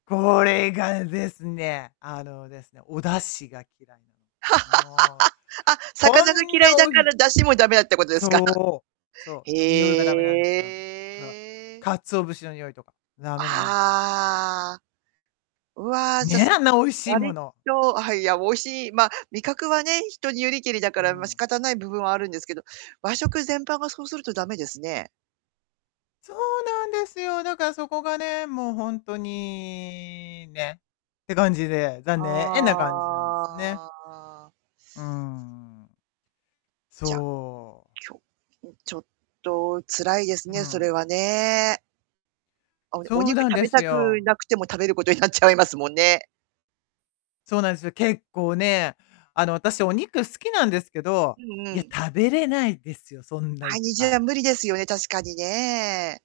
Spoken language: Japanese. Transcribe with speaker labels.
Speaker 1: これがですね、あの、ですね、お出汁が嫌いなの。もう、
Speaker 2: あ、
Speaker 1: こ
Speaker 2: 魚が
Speaker 1: ん
Speaker 2: 嫌い
Speaker 1: な
Speaker 2: だ
Speaker 1: お
Speaker 2: か
Speaker 1: だ
Speaker 2: ら出汁も駄目だってことですか？
Speaker 1: そう。そう、匂いが
Speaker 2: へ
Speaker 1: だめなんすよ。か
Speaker 2: え。
Speaker 1: 鰹節の匂いとか、駄目なんですよ。
Speaker 2: ああ。うわ、じゃ、
Speaker 1: ねえ、
Speaker 2: す、
Speaker 1: あんな美味しいも
Speaker 2: 割
Speaker 1: の。
Speaker 2: と、あ、はい、いや、美味しいまあ、味覚はね、人によりけりだか
Speaker 1: う
Speaker 2: ら、まあ、仕
Speaker 1: ん。
Speaker 2: 方ない部分はあるんですけど、和食全般がそうすると、だめですね。
Speaker 1: そうなんですよ。だからそこがね、もう、ほんとに、ね、って感じで、残念な感じなんですね。
Speaker 2: ああ。
Speaker 1: うーん。
Speaker 2: じゃ、
Speaker 1: そう。
Speaker 2: きょ、ん、ちょっと辛いです
Speaker 1: う
Speaker 2: ね、それ
Speaker 1: ん。
Speaker 2: はね。あ、ね、お
Speaker 1: そう
Speaker 2: 肉
Speaker 1: なん
Speaker 2: 食
Speaker 1: で
Speaker 2: べ
Speaker 1: す
Speaker 2: たく
Speaker 1: よ。
Speaker 2: なくても食べることになっちゃいますもんね。
Speaker 1: そうなんですよ。結構ね、あの、あたし、お肉好きなんですけど、
Speaker 2: うんう
Speaker 1: いや、
Speaker 2: ん。
Speaker 1: 食べれないですよ、そんない
Speaker 2: 毎
Speaker 1: っ
Speaker 2: 日
Speaker 1: ぱい。
Speaker 2: は無理ですよね、確かにね。